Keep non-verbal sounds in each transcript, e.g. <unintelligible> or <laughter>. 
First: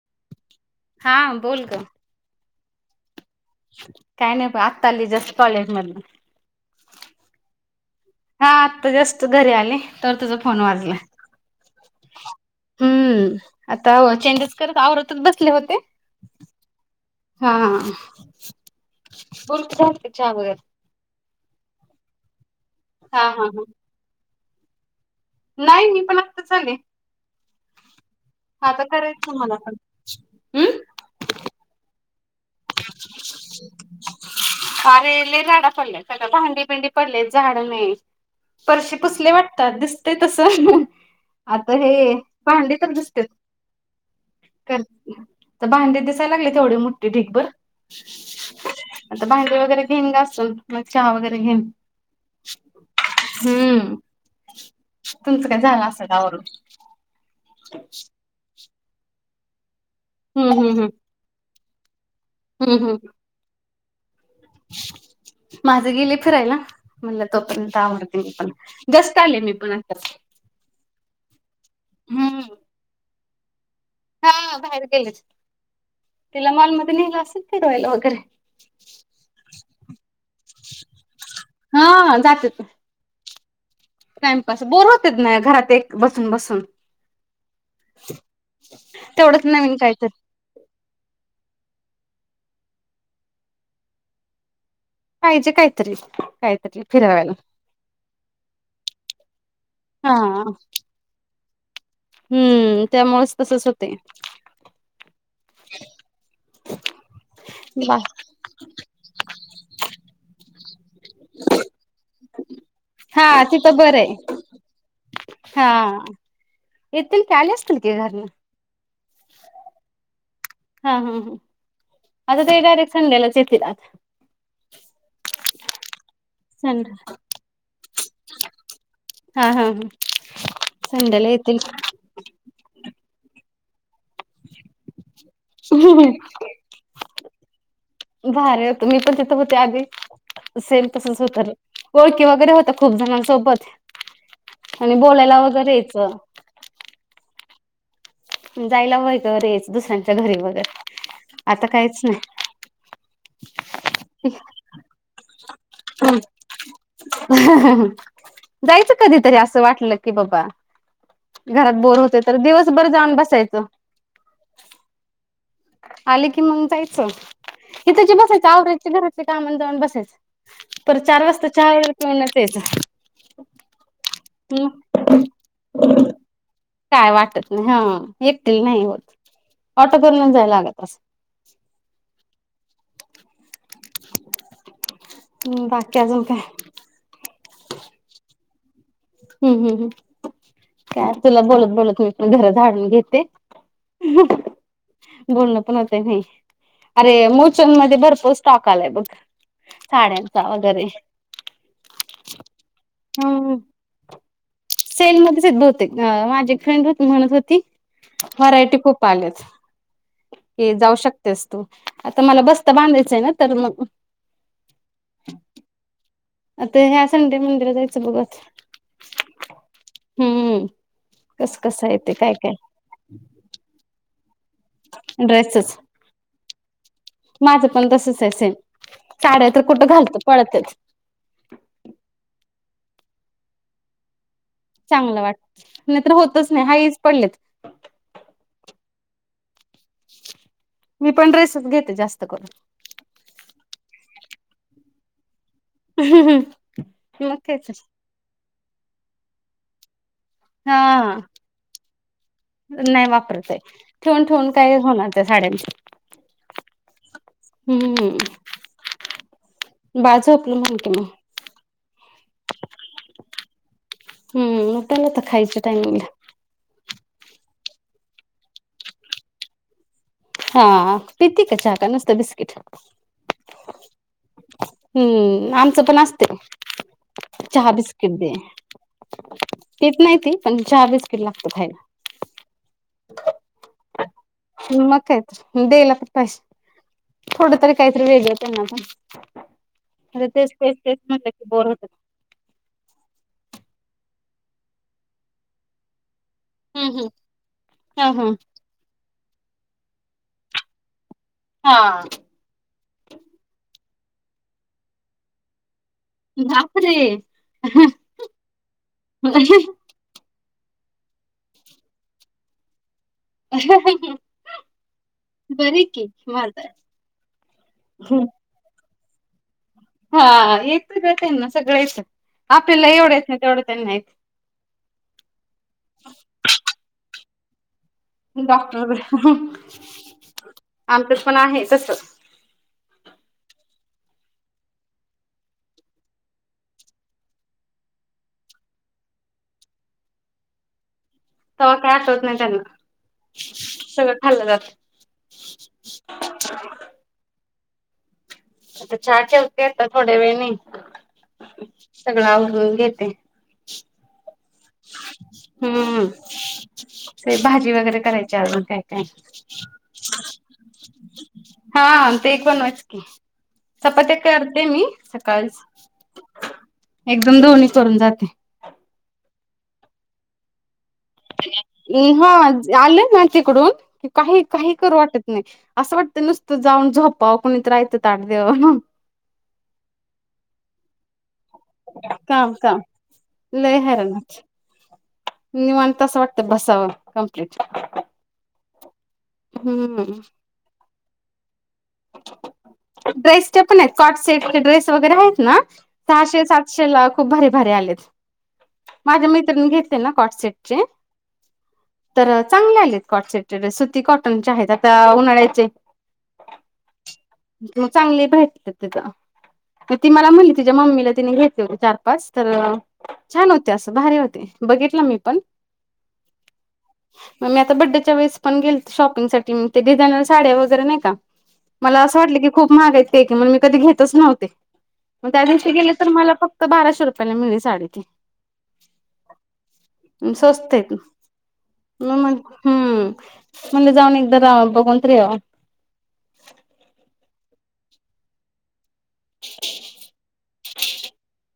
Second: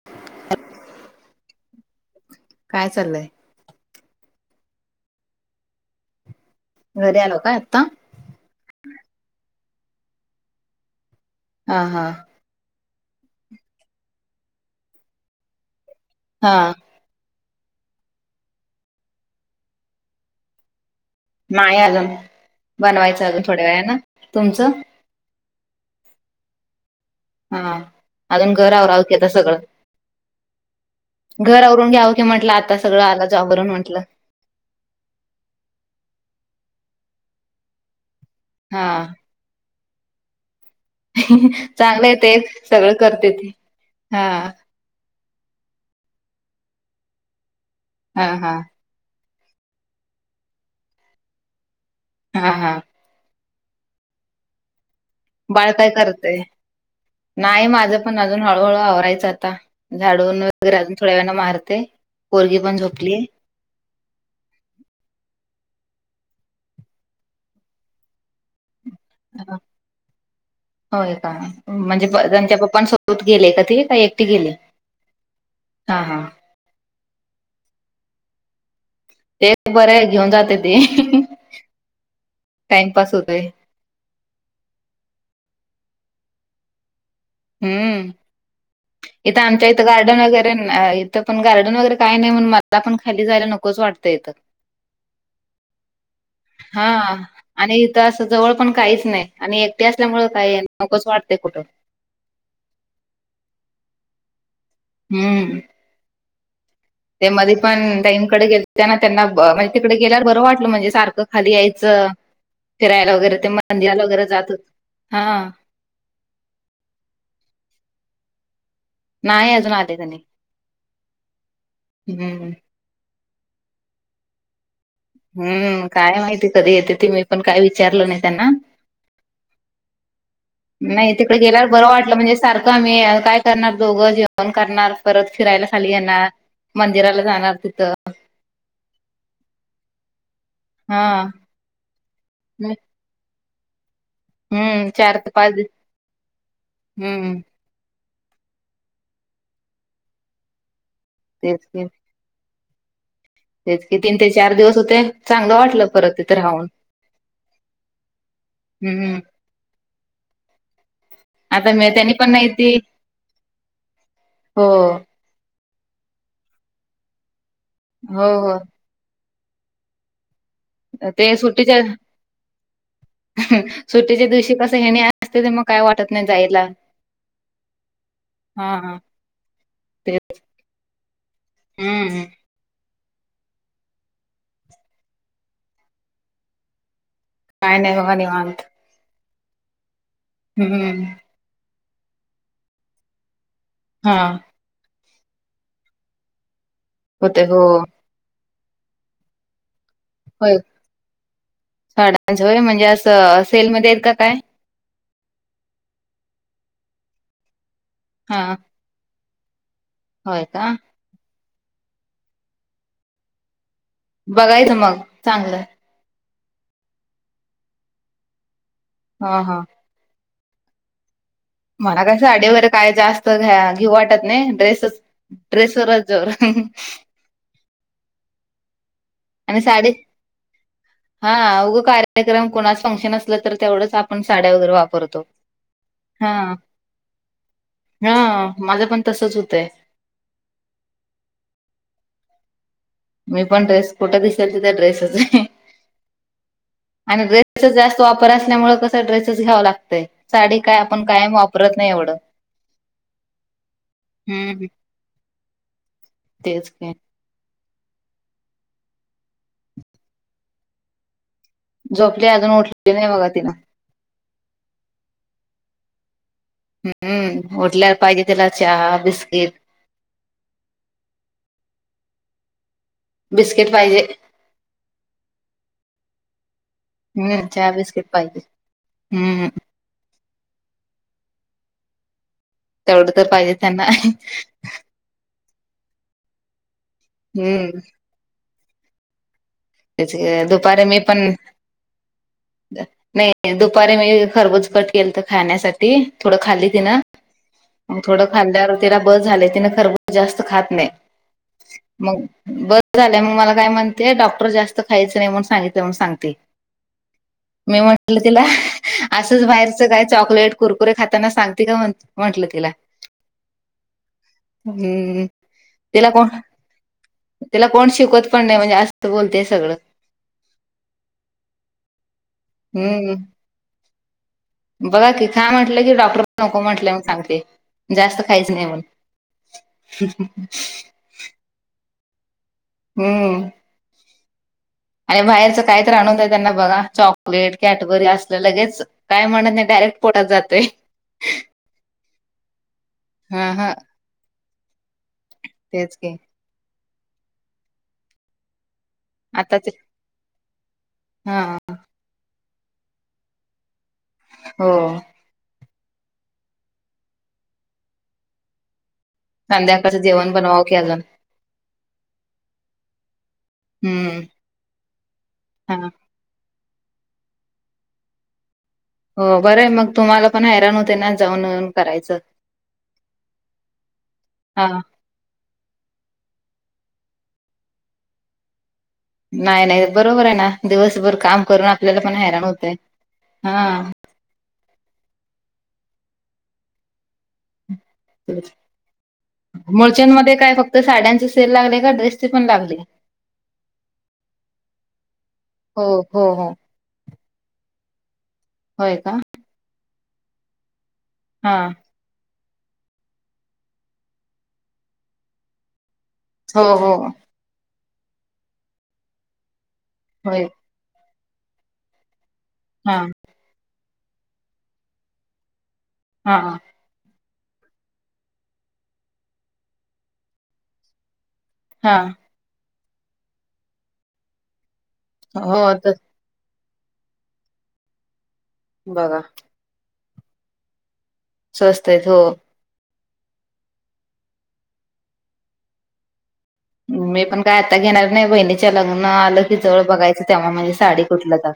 <inaudible> हा बोल ग काय चाललं? काय नाही ब आत्ता आली जस्ट कॉलेज मधण घरी आलो काय आता? हा आत्ता जास्ट घरी आली तर तुझा फोन वाजला. हा हा हम्म आता चेंजेस करत आवरतच बसले होते. हा हा हा बलते वाटतं चहा बगत नाही अजुन हा बनवायचं हा अ हा थोड्या वेळ ना तुमचं? नाही मी पण आता आले. हा अजून घर आवरायचं सगळ. हम्म घर अवरून घ्याव की म्हंटलं आता सगळं आलं जॉब वरून म्हटलं. अरे लय राडा पडला त आता भांडी बिंडी पडलेत झाडं नाही. हा फरशी पुसले वाटत दिसते तस चांगलं आहे ते सगळं करते ती हा रते की पन भांडे दिसायला लागलेत येवढे मोठठीे ढीगबर हा हा आता भांडी वगैरे घेईन घासून मग चहा वगैरे घेईन. हा हा हम्म तुमचं बाळ झालं काय असेल आवरून. करतय? नाही माझं पण अजून हळूहळू आवरायचं आता झाडून हम्म हम्म वगैरे हम्म अजून थोड्या वेळान मारते. पोरगी पण हम्म हम्म झोपली. माझं गेलेय फिरायला. म्हणलं तो पर्यंत आवरते मी पण. जस्ट आले मी पण आताच. होय का? म्हणजे हम्म. त्यांच्या पप्पां सोबत गेले का ती? हा बाहेर गेलेत. हा हा तिला मॉलमध्ये नेले असेल फिरवायला वगैरे. ते बर आहे घेऊन जाते ते. हा जातेत टाइमपास होतय. टाइमपास. बोर होतेच ना घरात एक बसून बसून. हम्म. इथं तेवढंच आमच्या नवीन इथं काहीतरी गार्डन वगैरे इथं पण गार्डन वगैरे काही नाही म्हणून मला पण खाली जायला नकोच वाटतं इथं. पाहिजे काहीतरी काहीतरी हा. फिरावायला. आणि इथ असं जवळ पण काहीच नाही. आणि एकटे हा असल्यामुळें काय आहे नकोच वाटते कुठं. हम्म. त्यामुळेच तसच होते. हम्. <inaudible> त्यामध्ये बा पण ताईनकडे गेलत्या त्यांना म्हणजे तिकडे गेल्यावर बरं वाटलं. म्हणजे सारखं खाली यायचं. फिरायला वगैरे. हा ते तिथं बरं मंदिराला आहे. वगैरे जात होतो. हा. येतील की आले असतील की घरला. नाही अजून आल तेनी. हा हा हा. आता हम्म ते डायरेक्ट संडेलाच येतील. हम्म. काय माहिती कधी संडे येते ती मी पण काय विचारलं नाही त्यांना. हा हा ह नाही संडेला तिकडे येतील गेल्यावर बरं वाट म्हणजे सारखं आम्ही काय करणार दोघं जेवण करणार. परत फिरायला खाली येणार. मंदिराला जाणार तिथं. भारी होत. मी पण तिथं होते आधी. सेम हा तसंच होत. ओळखी वगैरे होत खूप जणांसोबत. हम्म. आणि चार ते बोलायला पाच दिस. वगैरे यायचं हम्म. जायला वैगंरेच. दुसऱ्यांच्या घरी वगैरे. तेच आता की काहीच नाही. तेच की तीन ते चार दिवस होते. चांगलं वाटलं परत तिथे राहून. जायचं हम्म कधीतरी असं वाटलं की बाबा. आता घरात मी बोर त्यांनी होते पण तर नाही ती दिवसभर जाऊन बसायचं. हो. आले की मग जायचं. इथ ज हो बसेच हो आवराची घरातले काम आणि जाऊन बसेच. पर चार ते वाजता चहा सुट्टीच्या वगैरे पिवूणच याच. सुट्टीच्या दिवशी कसं हेणे असते ते मग काय वाटत नाही जायला. काय वाटत नाही. हा एकटतील हा नाही हा होत. ऑटो ते करून जायला लागत असं. हम्म. हम्. बाकी अजून काय? काय नाही बघा निवांत. हम् हम् हम्. हम्म. तुला बोलत बोलत मी पण घर झाडून घेते. हा बोलण पण होत नय. अरे होते हो मोचन मध्ये भर टाकालाय बघ साड्या! होय साड्याच होय म्हणजे असं हम्म सेलमध्ये आहेत का काय! सेलमध्येच आहेत भवतेक माझी फ्रेंड म्हणत होती हा व्हरायटी खूप आल्यात. होय का ये जाऊ शकतेस तू, आता मला बस्ता बांधायांचा आहे ना तर मग! बघायचं मग चांगलं. आता ह्या संडे मंदिरात जायचं बघू आता. हा हा! हूं! माला काय साडी वगैरे काय जास्त घेऊ वाटत नाही ड्रेसच. ड्रेस ड्रेसच वरच जोर. माझं पण तसच आहे सेम साड्या आणि तर कुठं साडी घालत पळतच. हा उग कार्यक्रम कोणाच फंक्शन असलं तर तेवढंच आप पण साड्या वगैरे वापरतो चांगलं वाटत नाहीतर होतच हा! नाही हाच पडलेत हं माझं पण तसच होतंय. मी पण ड्रेसच घेते जास्त करून. मी पण ड्रेस कुठं दिसेल तीत ड्रेसच, करून आणि मग तेच ड्रेसच जा स्त वापर असल्यामुळे कस ड्रेसच घ्याव लागतयं, साडी काय हा आपण कायम वापरत नाही एवढं. नाही वापरतय ठेवून, ठेवून हम्म काय होणार त्या साड्यांच. तेच की! हूं बाळ झोपल म्हणून त म. झोपलिया अजून उठली नाई बघा तिनं. हूं उठलं आता खायच्या टाईमिंग ला. हूं ऊ उठल्यावर पाहिजे तिला चहा बिस्किट. हा हा पिति का च्यां का नुस्त बिस्किट? बिस्किट पाहिजे. हूं आमचं पण आसतय. चहा बिस्किट दे हम्म पित नाही ती, पण चहा बिस्किट लागतं खायला. तेवढं तर पाहिजे त्यांना. मग काय तर देयला तर पाहिजे, थोड तरी हम्म काय तरी वेगळं. त्यांना का म्हणजे, त्याचे तेच तेच दुपारी तेच मी पण म्हटलं की बोर होतं. नाही दुपारी मी खरबुज कट केलत खाण्यासाठी. थोडं खाल्ली हम्म तिनं हम्म मग हा थोडं हा. खाल्यावर तिला बस झालं तिनं खरबूज जास्त खात नाई हा. मग ब स झालंय मग मला काय म्हणते, डॉक्टर जास्त खायाच नाही म्हणून सांगितलय म्हणून सांग. ते बापरे! मी म्हटलं तिला असच बाहेर च काय चॉकलेट, कुरकुरे खाताना सांगती का म्ह-म्हटलं तिला. हम्म बरी की तिला कोण वालतंय. तिला कोण शिकवत पण नाई, म्हणजे आसतं बोलतीय सगळं. हा येत ग त्यांना सगळं येतं, आपल्याला एवढं येत नाई तेवढं त्यांना येतं. बघ की खा म्हटलं की डॉक्टर नको म्हटले म्हणून सांगते. जास्त खायच नाही म्हण डॉक्टरकड आमच्यात पण आहे तसं. हूं! आणि बाहेरचं कायतरी आणून दया त्यांना बघा चॉकलेट, कॅटबरी असलं लगेच काय म्हणत नाही डायरेक्ट पोटात जातंय. तवा काय आठवत नाई त्यांना, हा सगळं खाल्ल जात. तेच की. आता चहा ठेवते आता थोड्या वेळानं. हा <inaudible> सगळं आवरुन घेते. हो. हम्म. ते भाजी वगैरे करायचे अजून काय काय? <inaudible> संध्याकाळचं जेवण बनवावं की अजून हा ते एक पण आहेच की. चपात्या हम्म करते मी हा सकाळीचं. <inaudible> एकदम दोन्ही करून जाते. हो बरं आहे मग तुम्हाला पण आराम होते ना. जाऊन येऊन करायचं हम. आलेना तिकडून, की काही हा काही करू वाटत नाही. आस वाटतं नुस्त जाऊन झोपावं, कोणीतरी आयत ताट द्याव आणून. नाही नाही बरोबर आहे ना. दिवसभर काम करून आपल्याला पण हैराण काम होतंय काम हा. <unintelligible> निवांत आस वाटतंय बसावं कंप्लीट. <inaudible> हम्म मुलचंद मध्ये काय, फक्त साड्यांचे सेल लागले का ड्रेसचे पण लागले? ड्रेसचे पण आहेत. कॉट सेट चे ड्रेस वगैरे आहेत ना, हो हो सहाशे हो सात सेल ला खूप भारी भारी आलेत. होय का माझ्या मैत्रिणीने घेतले ना कॉटसेटचे हा. तर चांगले आलेत कॉट सेट चे सुती कॉटनचे आहेत. आता उन्हाळ्याचे. हो हो. चांगली भेटतेत तिथं. <inaudible> की ती मला होय म्हणती ते मम्मीला तिने घेतले होते चार पाच. तर हा छान होते असं, भारी होते बघितलं मी पण. हा. मग मी आता बड्डेच्या वेळेस पण गेलते शॉपिंगसाठी, मग ते डिझायनर साड्या वगैरे नाही का हा मला असं वाटलं की खूप महाग हायत ते की, म्हणून मी कधी घेतच नव्हते. मग त्या दिवशी गेले तर मला फ तर बाराशे रुपयाला मिळेली साडी ती. बघा <inaudible> स्वस्ते <inaudible> स्वस्त आहेत हो मग म्हणू हम्म, म्हणलं जावूण एकदा बघून तरी यावा. मी पण काय आता घेणार नाही. बहिणीच्या लग्न आलं की जवळ बघायचं, तेव्हा म्हणजे साडी कुठलं जा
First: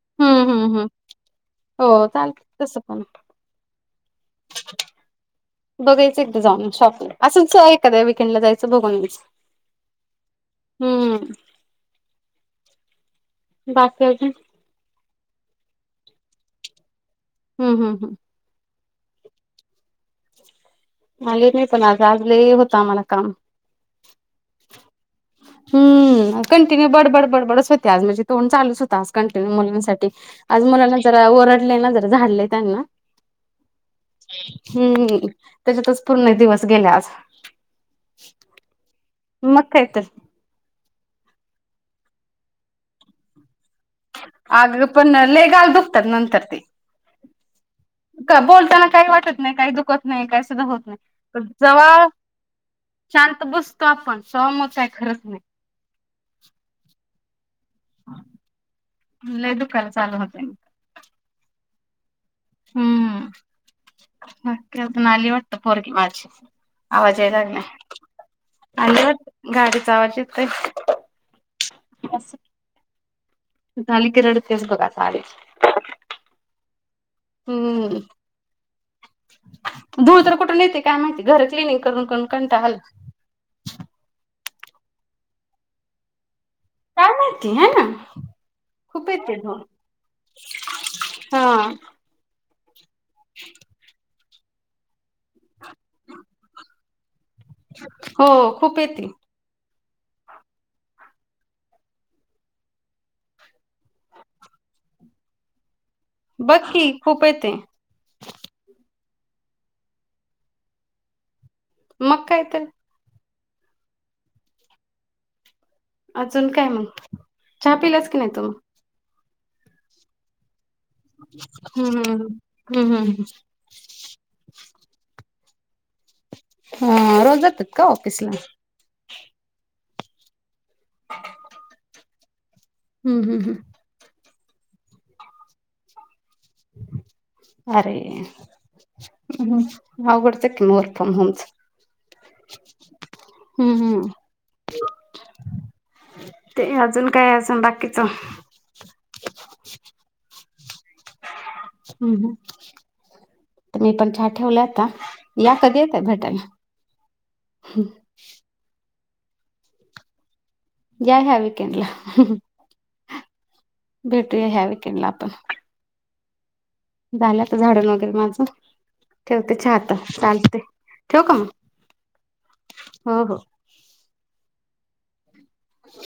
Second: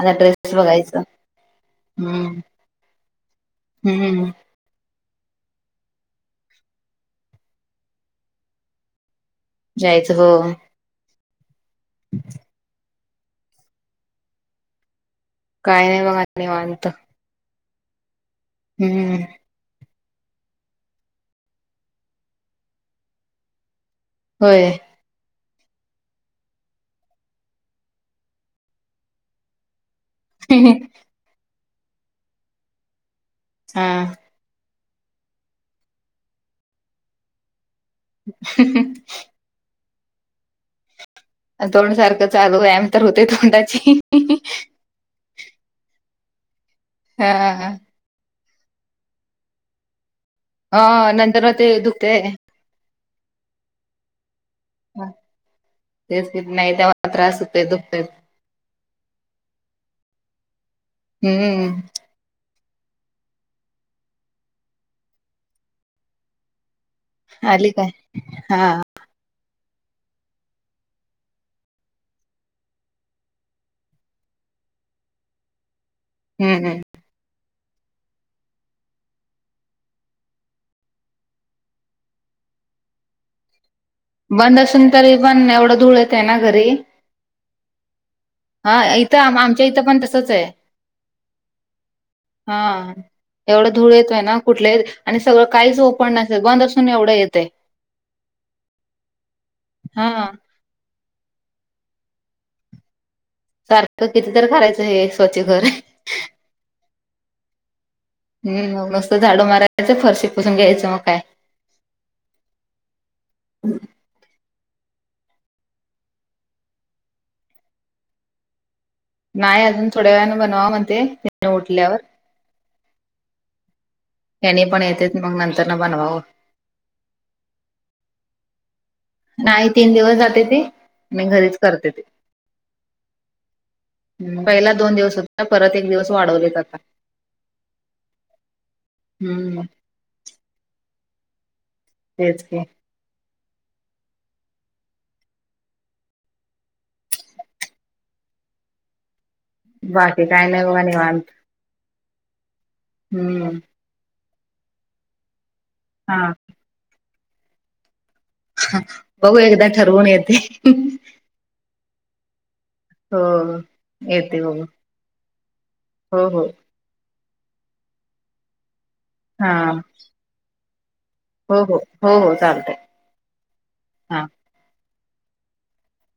आता हम्म ड्रेस हम्म हम्म बघायचं. <inaudible> हो हम्म चालत तसं पण <inaudible> हम्मम् <inaudible> बघायचं एकदा जाऊन शॉपला. असंच एकद्या विककेंडला जायचं बघून घ्यायचं. जायचं हो. हम्म बाकी अजून? काही नाही बघा निवांत. हम् हम् हम. हम्म हम्म हम्म. आले नाही पण आज. आज लयं होत आम्हाला काम. होय <inaudible> हम्म कंटिन्यू बडबड बडबडच होते आज माझी. तोंड चालच हो आज कंटिन्यू मुलींसाठी. आज मुलांना जरा ओरडले ना, जरा झाडले त्यांना. हा हम्मम, त्याच्यातच पूर्ण दिवस गेला आज. <unintelligible> मग काय तर? तोंडसारखं चालु राहत व्यायाम तर होते तोंडाची. आग पण लै गाल दुखतात नंतर ते. हा. का बोलताना काही वाटत नाही. काही दुखत नाही काय हो होत नाही. नंतर मग ते जवा दुखते शांत बसतो आपण, तवा मग काही खरंच नाही. तेच नाही ते मला त्रास होतोय दुखतय. लय दुकाल चालू होत. हम्म. हम्म नकीता आली वाटत पोरगी माझी. आवाज यायला आली काय हा लागला गाडीचा आवाज येतोय. <inaudible> झाली की रडतेस बघाता आलेच. हम्, हम्. हम्म. धूळ तर कुठून येते काय माहित? घर क्लिनींग करून, करून कंटाळा आला. बंद असून तरी, एवढं धूळ येत आहे ना घरी. काय माहिती हाय ना <inaudible> हा खूप ईथं येते धूळ. आमच्या इथं पण तसच आहे. हा. हा एवढं धूळ येतोय ना. कुठले आणि सगळं काहीच ओपन नसुन, बंद असून एवढं येतय. <inaudible> हो खूप येते. हा. सारखं किती तरी करायचं हे स्वछ घर हे. बघ की खूप येते. हम् मग नुसतं झाडु मारायच, फरशी पुसुन घ्यायचं, मग काय? मग काय त. अजून काय मग, चहा पिलास की नाही तु? नाही अजून थोड्या वेळाने बनवावा म्हणते. उठल्यावर हम्म हम्, हम्, हम्, हम. त्यांनी पण येते मग नंतर न बनवावं. हा रोज जातात का? ऑफिस ला. नाही तीन दिवस जातेत. मग घरीच करते ती. हम्, हम्, हम. पहिला दोन होता. परत एक दिवस वाढवलीत आता. अरे हम्म अवघडच आहे की, मग वर्क फ्रॉम होम. तेच की. हम्म, हम. ते अजून काय अजून बाकीच. बाकी काय नाही बघा निवांत. हम्म, हा. हम्म. तर मी पण चहा ठेवलाय आता. मग कधी येताय हा भेटायला. बघू एकदा ठरवून येते. या ह्या विकेंडला. हो. भेटू येते या बघू ह्या विकेंडला आपण. हो, हो! झालं आता झाडून वगैरे माझं, हा ठेवते चहा आता चालतयं. हो, हो, हो, हो चालतयं, हो हो हा. <unintelligible>